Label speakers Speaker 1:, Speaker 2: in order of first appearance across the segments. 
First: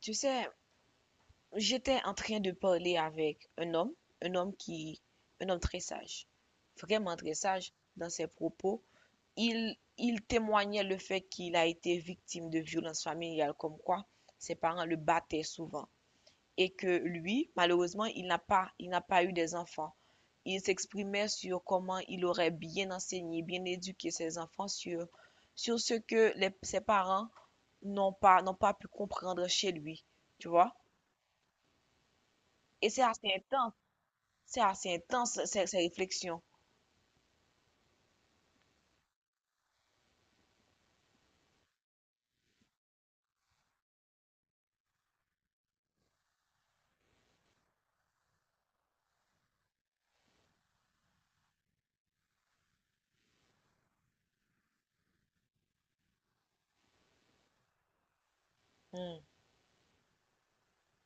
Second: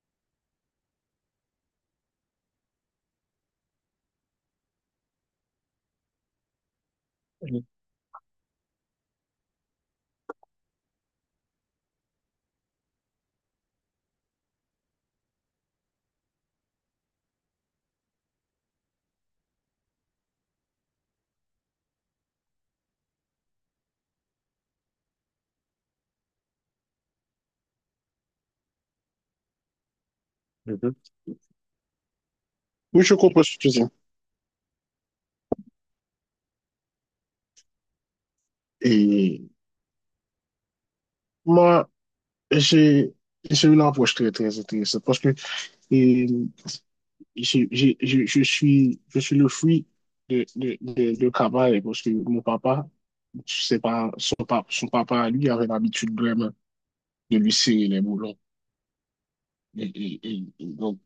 Speaker 1: Tu sais, j'étais en train de parler avec un homme, un homme qui, un homme très sage, vraiment très
Speaker 2: Mhm.
Speaker 1: sage dans ses propos. Il témoignait le fait qu'il a été victime de violences familiales, comme quoi ses parents le battaient souvent. Et que lui, malheureusement, il n'a pas eu des enfants. Il s'exprimait sur comment il aurait bien enseigné, bien éduqué ses enfants sur ce que ses parents n'ont pas pu comprendre chez lui, tu vois? Et
Speaker 2: Oui, je comprends ce que tu dis.
Speaker 1: c'est assez intense ces réflexions.
Speaker 2: Et moi, j'ai j'ai une approche très, très intéressante parce que et, je suis le fruit de travail parce que mon papa, c'est pas, son papa, lui, avait l'habitude vraiment de lui serrer les boulons.
Speaker 1: Hmm.
Speaker 2: Et donc,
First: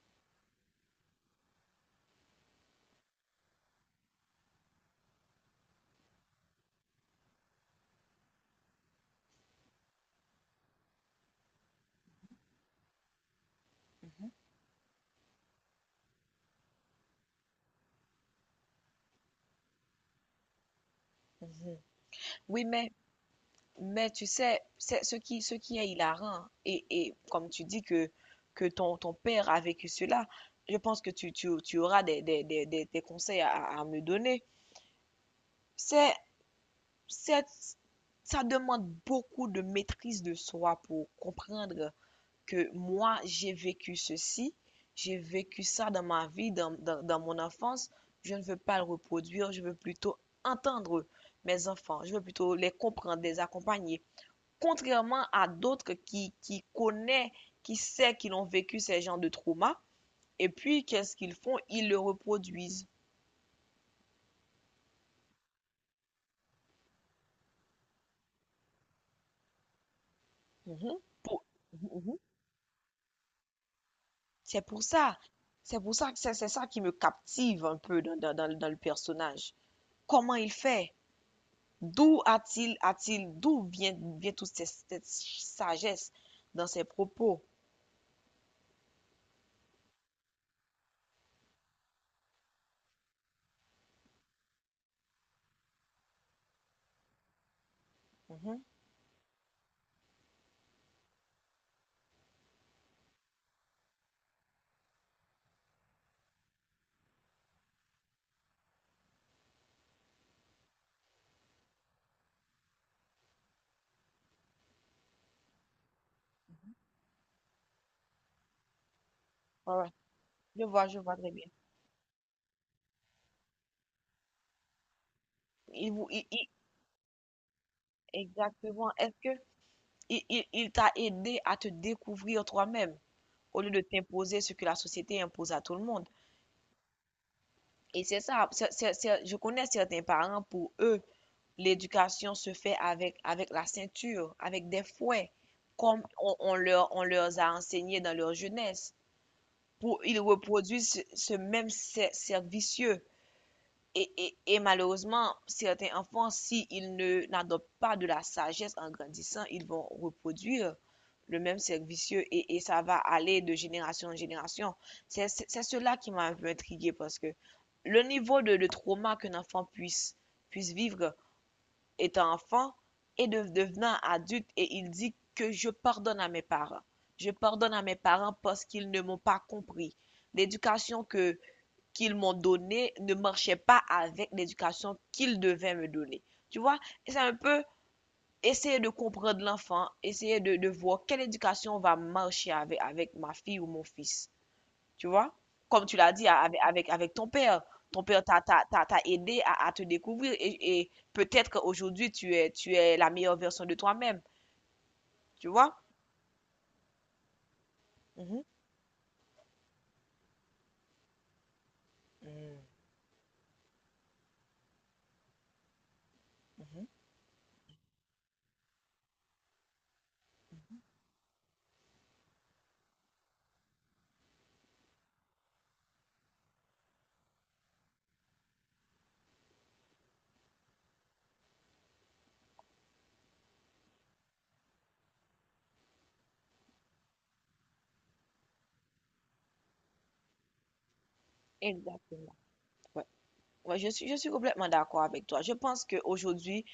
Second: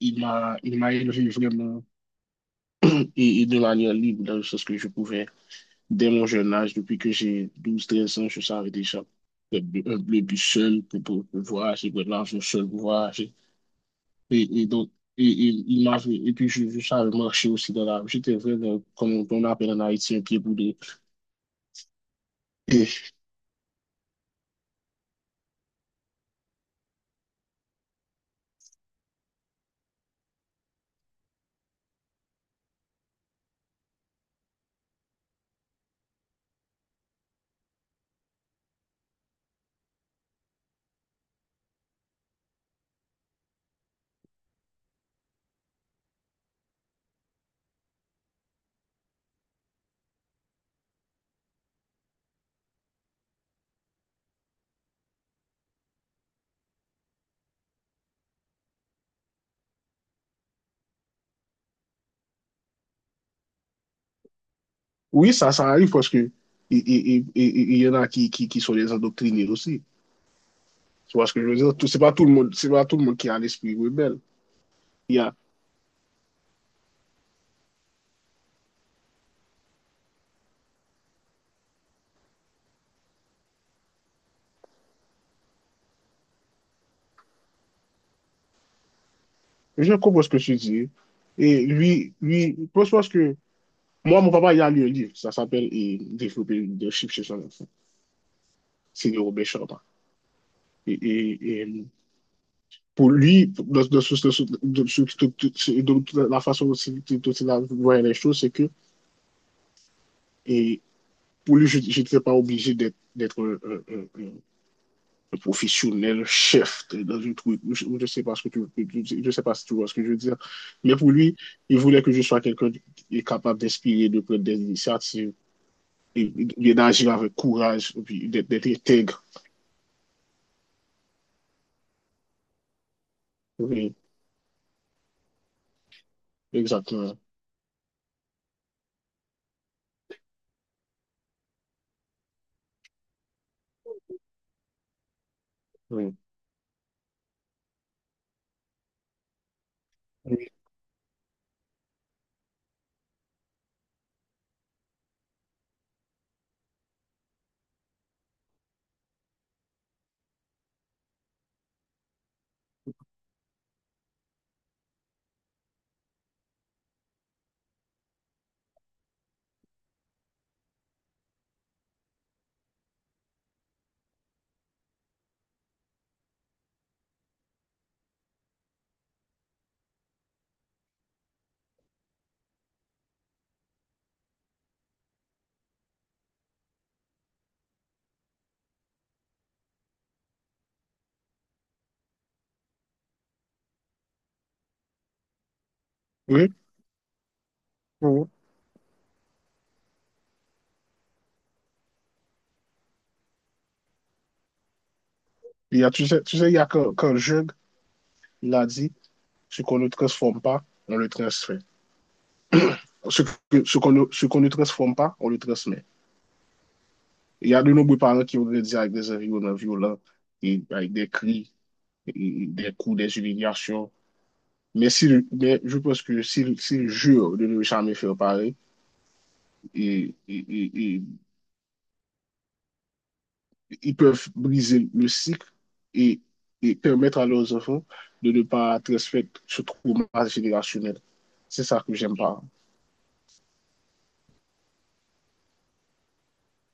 Speaker 2: il m'a élevé vraiment et de manière libre dans le sens que je pouvais. Dès mon jeune âge, depuis que j'ai 12, 13 ans, je savais déjà que un bleu bus seul pour, pour voyager, pour l'argent seul pour voyager. Et, et donc, il m'avait- et puis je savais marcher aussi dans la rue. J'étais vraiment, comme on appelle en Haïti, un pied boudé.
Speaker 1: Mhm. Oui,
Speaker 2: Et
Speaker 1: mais tu sais, c'est ce qui est hilarant, et, comme tu dis que ton père a vécu cela, je pense que tu auras des conseils à me donner. C'est, c'est, ça demande beaucoup de maîtrise de soi pour comprendre que moi, j'ai vécu ceci, j'ai vécu ça dans ma vie, dans mon enfance. Je ne veux pas le reproduire, je veux plutôt entendre mes enfants, je veux plutôt les comprendre, les accompagner. Contrairement à d'autres qui connaissent, qui sait qu'ils ont vécu ces genres de traumas, et puis qu'est-ce qu'ils font? Ils le reproduisent.
Speaker 2: oui, ça arrive parce que et il y en a qui sont des endoctrinés aussi.
Speaker 1: Mhm.
Speaker 2: Tu vois ce que
Speaker 1: Pour-
Speaker 2: je veux dire? C'est pas
Speaker 1: Mhm.
Speaker 2: tout le monde, c'est pas tout le monde qui a l'esprit rebelle.
Speaker 1: C'est pour
Speaker 2: Il
Speaker 1: ça.
Speaker 2: y a,
Speaker 1: C'est pour ça que c'est ça qui me captive un peu dans le personnage. Comment il fait? D'où vient toute cette sagesse dans ses propos?
Speaker 2: je comprends ce que tu dis. Et lui, je pense que moi, mon papa, il a lu un livre, ça s'appelle Développer le leadership chez son enfant.
Speaker 1: Mhm.
Speaker 2: C'est de Robert Sharma. Et pour lui, de la façon dont il dont il a voyait les choses, c'est que et pour lui, je n'étais pas obligé d'être un professionnel dans une troupe. Je ne sais pas ce que tu, je sais pas si
Speaker 1: Ouais,
Speaker 2: tu vois
Speaker 1: ouais.
Speaker 2: ce que je veux dire. Mais
Speaker 1: Je
Speaker 2: pour
Speaker 1: vois très
Speaker 2: lui,
Speaker 1: bien.
Speaker 2: il voulait que je sois quelqu'un qui est capable d'inspirer, de prendre des initiatives,
Speaker 1: Il vous, il-
Speaker 2: et d'agir avec courage, et puis d'être
Speaker 1: Exactement. Est-ce
Speaker 2: intègre.
Speaker 1: que il t'a aidé à te découvrir toi-même au lieu de
Speaker 2: Oui,
Speaker 1: t'imposer ce que la société impose à tout le monde?
Speaker 2: exactement.
Speaker 1: Et c'est ça. Je connais certains parents, pour eux, l'éducation se fait avec, avec la ceinture, avec des fouets, comme
Speaker 2: Oui.
Speaker 1: on leur a enseigné dans leur jeunesse. Pour, ils
Speaker 2: Oui.
Speaker 1: reproduisent ce même cercle vicieux. Et malheureusement, certains enfants, s'ils ne n'adoptent pas de la sagesse en grandissant, ils vont reproduire le même cercle vicieux et, ça va aller de génération en génération. C'est cela qui m'a un peu intrigué parce que le niveau de trauma qu'un enfant puisse, puisse vivre étant enfant et de, devenant adulte, et il dit que je pardonne à mes parents. Je pardonne à mes parents parce qu'ils ne m'ont pas compris. L'éducation que qu'ils m'ont donnée ne marchait pas avec l'éducation qu'ils devaient me donner. Tu vois, c'est un peu essayer de comprendre l'enfant, essayer de voir quelle éducation va marcher avec, avec ma fille ou mon fils. Tu vois? Comme tu l'as dit
Speaker 2: Oui,
Speaker 1: avec, avec ton père. Ton père
Speaker 2: oui.
Speaker 1: t'a aidé à te découvrir et peut-être qu'aujourd'hui, tu es la meilleure version de toi-même. Tu vois?
Speaker 2: Il y a, tu sais, il y a quand Jung
Speaker 1: Mhm.
Speaker 2: l'a dit, ce qu'on ne transforme pas, on le transmet.
Speaker 1: Mm.
Speaker 2: Ce Ce qu'on ne transforme pas, on le transmet. Il y a de nombreux parents qui ont grandi avec des environnements violents, et avec des cris, et des coups, des humiliations. Mais, si, mais je pense que s'ils si jurent de ne jamais faire pareil, et, ils peuvent briser le cycle et, et permettre à leurs enfants de ne pas transmettre ce trauma générationnel. C'est ça que j'aime
Speaker 1: Exactement.
Speaker 2: pas.
Speaker 1: Ouais. Ouais, je suis complètement d'accord avec toi. Je pense qu'aujourd'hui,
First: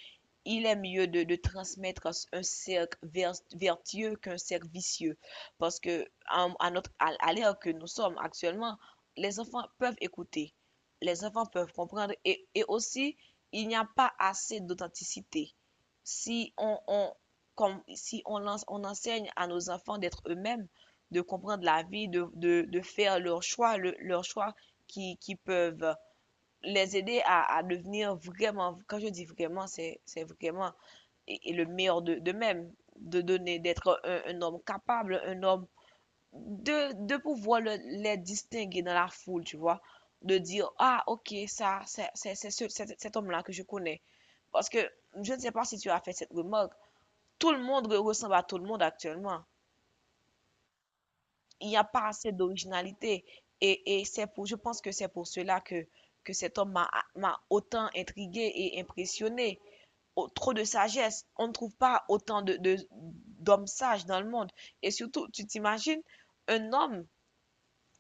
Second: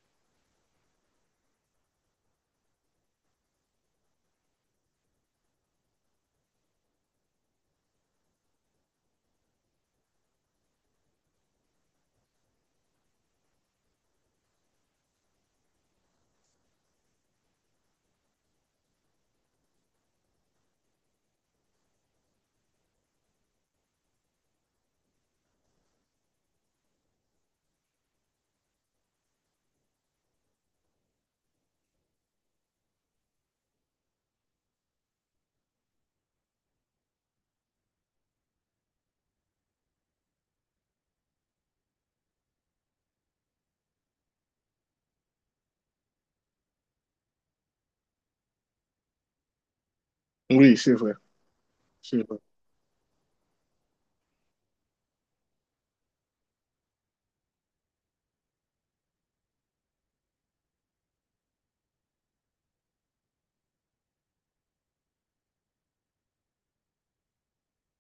Speaker 1: il est mieux de transmettre un cercle vertueux qu'un cercle vicieux. Parce que, à l'ère que nous sommes actuellement, les enfants peuvent écouter, les enfants peuvent comprendre et aussi, il n'y a pas assez d'authenticité. Si on, on, comme, si on, lance- On enseigne à nos enfants d'être eux-mêmes, de comprendre la vie, de faire leurs choix, leurs choix qui peuvent les aider à devenir vraiment, quand je dis vraiment, c'est vraiment et le meilleur d'eux-mêmes, de donner, d'être un homme capable, un homme, de pouvoir les distinguer dans la foule, tu vois, de dire, ah, ok, ça, c'est cet cet homme-là que je connais. Parce que je ne sais pas si tu as fait cette remarque, tout le monde ressemble à tout le monde actuellement.
Speaker 2: Oui, c'est vrai.
Speaker 1: Il n'y a pas
Speaker 2: C'est
Speaker 1: assez
Speaker 2: vrai.
Speaker 1: d'originalité. Je pense que c'est pour cela que cet homme m'a autant intrigué et impressionné. Trop de sagesse. On ne trouve pas autant d'hommes sages dans le monde. Et surtout, tu t'imagines un homme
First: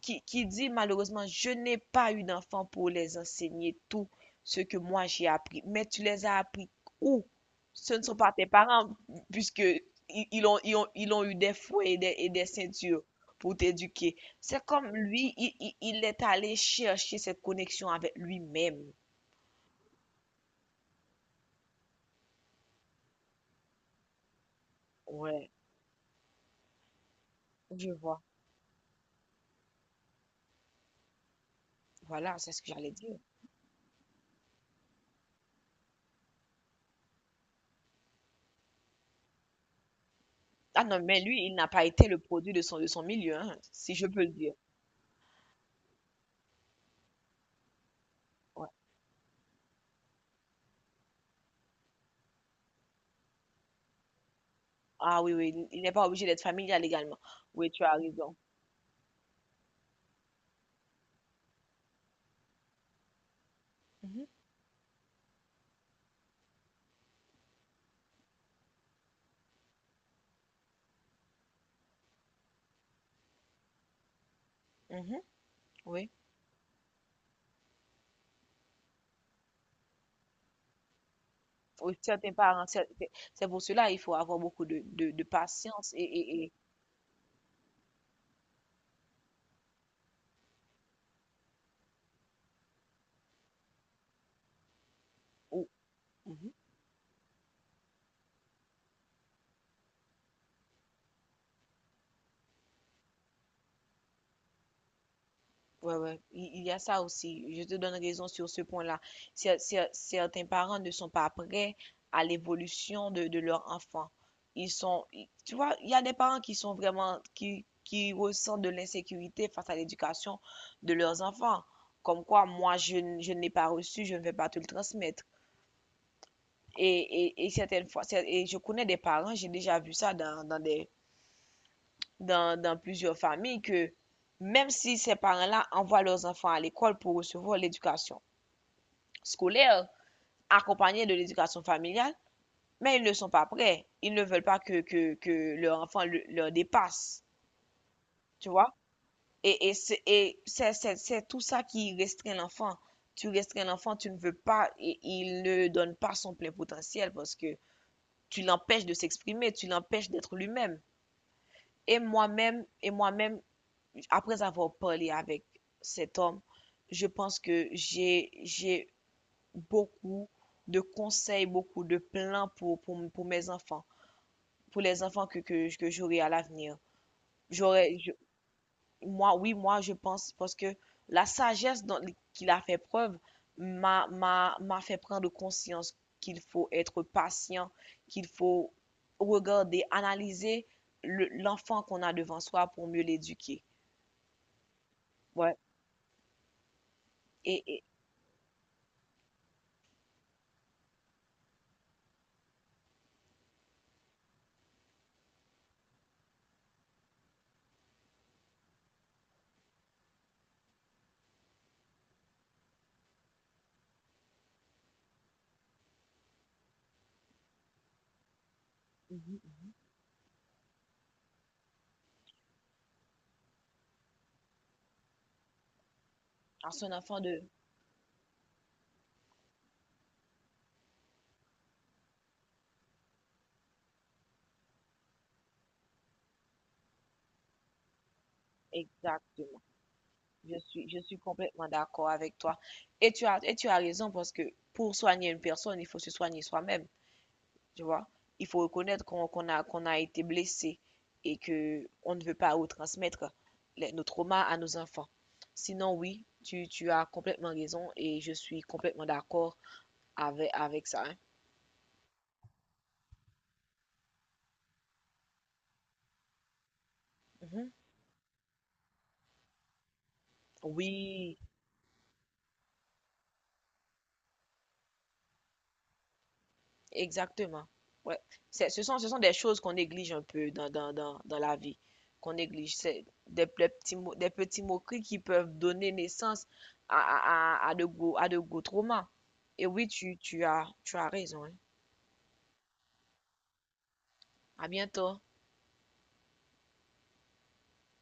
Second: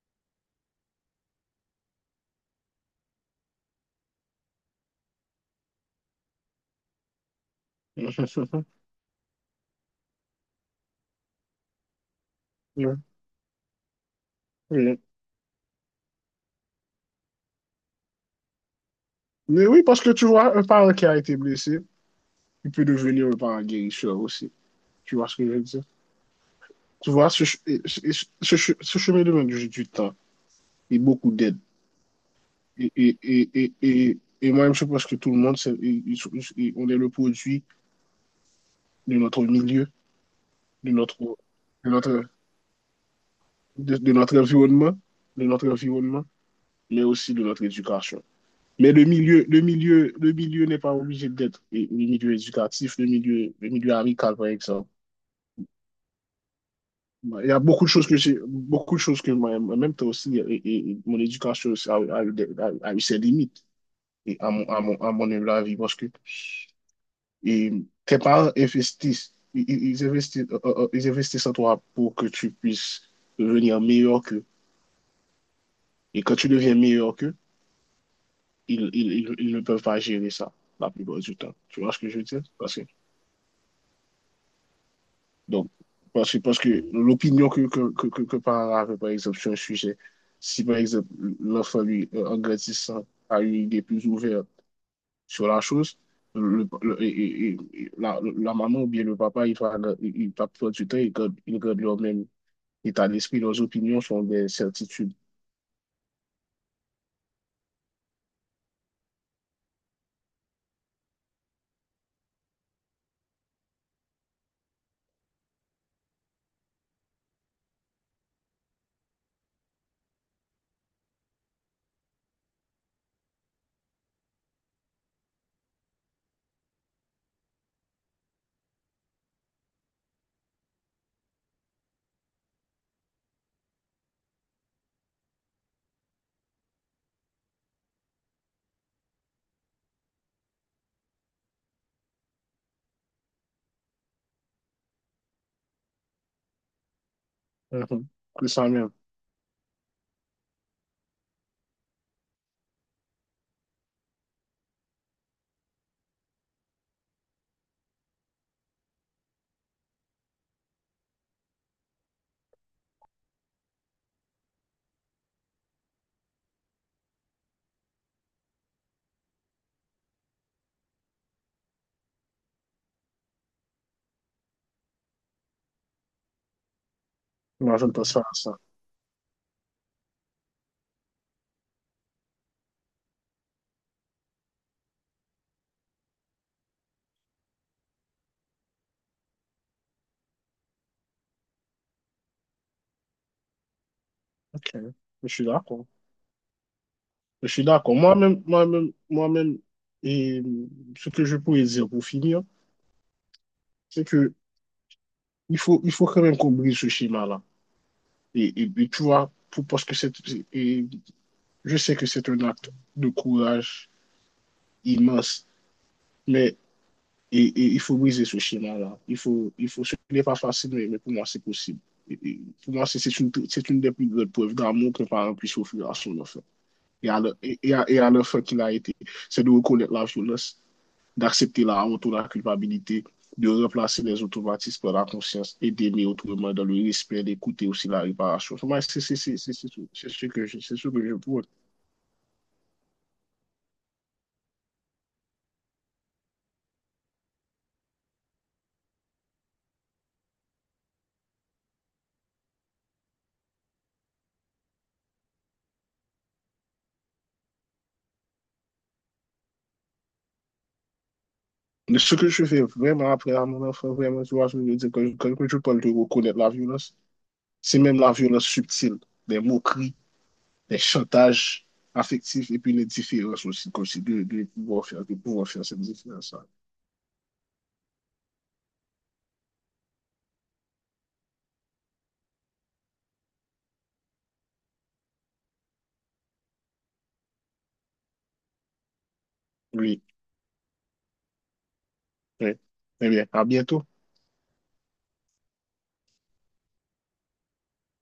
Speaker 1: qui dit malheureusement, je n'ai pas eu d'enfant pour les enseigner tout ce que moi j'ai appris. Mais tu les as appris où? Ce ne sont pas tes parents, puisque ils ont eu des fouets et des
Speaker 2: Oui.
Speaker 1: ceintures pour t'éduquer. C'est comme
Speaker 2: Oui.
Speaker 1: lui, il est allé chercher cette connexion avec lui-même.
Speaker 2: Mais oui, parce que tu vois, un parent qui a été blessé, il peut devenir un parent guérisseur aussi. Tu vois ce que
Speaker 1: Ouais,
Speaker 2: je veux dire? Tu vois,
Speaker 1: je vois.
Speaker 2: ce chemin de du temps et beaucoup d'aide.
Speaker 1: Voilà, c'est ce que
Speaker 2: Et,
Speaker 1: j'allais
Speaker 2: et,
Speaker 1: dire.
Speaker 2: et, et, et, et moi-même, je pense que tout le monde, on est le produit de notre milieu.
Speaker 1: Ah
Speaker 2: de
Speaker 1: non,
Speaker 2: notre,
Speaker 1: mais lui, il n'a pas
Speaker 2: de
Speaker 1: été le
Speaker 2: notre,
Speaker 1: produit de son milieu, hein, si je
Speaker 2: de
Speaker 1: peux le
Speaker 2: notre
Speaker 1: dire.
Speaker 2: environnement, de notre environnement, mais aussi de notre éducation.
Speaker 1: Ouais.
Speaker 2: Mais le milieu n'est pas obligé d'être et le milieu éducatif, le milieu amical, par exemple.
Speaker 1: Ah oui, oui, il n'est pas obligé d'être familial également.
Speaker 2: Il y a
Speaker 1: Oui, tu
Speaker 2: beaucoup de
Speaker 1: as
Speaker 2: choses que
Speaker 1: raison.
Speaker 2: j'ai, beaucoup de choses que moi, en même temps aussi, et mon éducation aussi a eu a eu ses limites,
Speaker 1: Mhm.
Speaker 2: et à mon, à mon humble avis, parce que et tes parents investissent, ils investissent, ils investissent en toi pour que tu puisses devenir meilleur qu'eux.
Speaker 1: Mhm. Oui.
Speaker 2: Et quand tu deviens meilleur qu'eux, ils ne peuvent pas gérer ça la plupart du temps. Tu vois
Speaker 1: Oui,
Speaker 2: ce que je veux
Speaker 1: certains
Speaker 2: dire?
Speaker 1: parents,
Speaker 2: Parce que,
Speaker 1: c'est pour cela il faut avoir beaucoup de
Speaker 2: donc,
Speaker 1: patience
Speaker 2: parce que l'opinion que parents avaient, par exemple, sur un sujet, si par exemple l'enfant, lui, en grandissant, a une idée plus ouverte sur la
Speaker 1: ou-
Speaker 2: chose,
Speaker 1: mhm.
Speaker 2: le, le- et- et- la, la maman ou bien le papa, il va prendre du temps, il garde leur même état d'esprit, leurs opinions sont des certitudes.
Speaker 1: Ouais, ouais, il y a ça aussi. Je te donne raison sur ce point-là. Certains parents ne sont pas prêts à l'évolution de leur enfant. Tu vois, il y a des parents qui sont vraiment, qui ressentent de l'insécurité face à l'éducation de leurs enfants. Comme quoi, moi, je ne l'ai pas reçu, je ne vais pas te le transmettre. Et, et certaines fois, et je connais des parents, j'ai déjà vu ça dans plusieurs familles que même si ces parents-là envoient leurs enfants à l'école pour recevoir l'éducation scolaire accompagnée de l'éducation familiale, mais ils ne sont pas prêts. Ils ne veulent pas que leur enfant leur dépasse,
Speaker 2: Mhm. C'est
Speaker 1: tu
Speaker 2: ça
Speaker 1: vois?
Speaker 2: même.
Speaker 1: C'est tout ça qui restreint l'enfant. Tu restreins l'enfant, tu ne veux pas, et il ne donne pas son plein potentiel parce que tu l'empêches de s'exprimer, tu l'empêches d'être lui-même. Et moi-même, après avoir parlé avec cet homme, je pense que j'ai beaucoup de conseils, beaucoup de plans pour mes enfants, pour les enfants que j'aurai à l'avenir.
Speaker 2: Moi, je ne
Speaker 1: J'aurais, je-
Speaker 2: pense pas à ça.
Speaker 1: Moi, oui, moi, je pense, parce que la sagesse dont, qu'il a fait preuve m'a fait prendre conscience qu'il faut être patient, qu'il faut regarder, analyser l'enfant qu'on a devant soi pour mieux l'éduquer.
Speaker 2: Ok, je suis
Speaker 1: Ouais.
Speaker 2: d'accord. Je
Speaker 1: Et,
Speaker 2: suis
Speaker 1: et-
Speaker 2: d'accord. Moi-même, et ce que je pourrais dire pour finir, c'est que il faut quand même qu'on brise ce schéma-là. Tu vois, pour, parce que c'est, et je sais que c'est un acte de courage immense, mais et il faut briser ce schéma-là.
Speaker 1: mhm.
Speaker 2: Il faut, ce n'est pas facile, mais pour moi, c'est possible. Et pour moi, c'est une des plus grandes preuves d'amour qu'un parent puisse offrir à son enfant
Speaker 1: À son
Speaker 2: et à
Speaker 1: enfant
Speaker 2: le-
Speaker 1: de...
Speaker 2: et à l'enfant qu'il a été. C'est de reconnaître la violence, d'accepter la honte ou la culpabilité, de remplacer les automatismes par la conscience et d'aimer autrement dans le respect, d'écouter aussi la réparation. C'est
Speaker 1: Exactement.
Speaker 2: ce que
Speaker 1: Je
Speaker 2: je
Speaker 1: suis
Speaker 2: pourrais.
Speaker 1: complètement d'accord avec toi. Et tu as raison parce que pour soigner une personne, il faut se soigner soi-même, tu vois. Il faut reconnaître qu'on a, qu'on a été blessé et que on ne veut pas retransmettre nos traumas à nos enfants. Sinon, oui, tu as complètement raison et je suis complètement d'accord avec, avec ça, hein.
Speaker 2: Mais ce que je fais vraiment après à mon enfant, vraiment, tu vois, je veux dire, quand je parle de reconnaître la violence,
Speaker 1: Mhm.
Speaker 2: c'est même la violence subtile, les moqueries, les
Speaker 1: Oui.
Speaker 2: chantages affectifs et puis les différences aussi, comme si de pouvoir faire, de pouvoir faire cette différence-là.
Speaker 1: Exactement. Ouais. C'est, ce sont des choses qu'on néglige un peu dans la vie, qu'on néglige. C'est des petits, des petits moqueries qui peuvent donner naissance à de gros traumas. Et oui,
Speaker 2: Oui,
Speaker 1: tu as raison, hein.
Speaker 2: oui. Eh bien, à bientôt.
Speaker 1: À bientôt.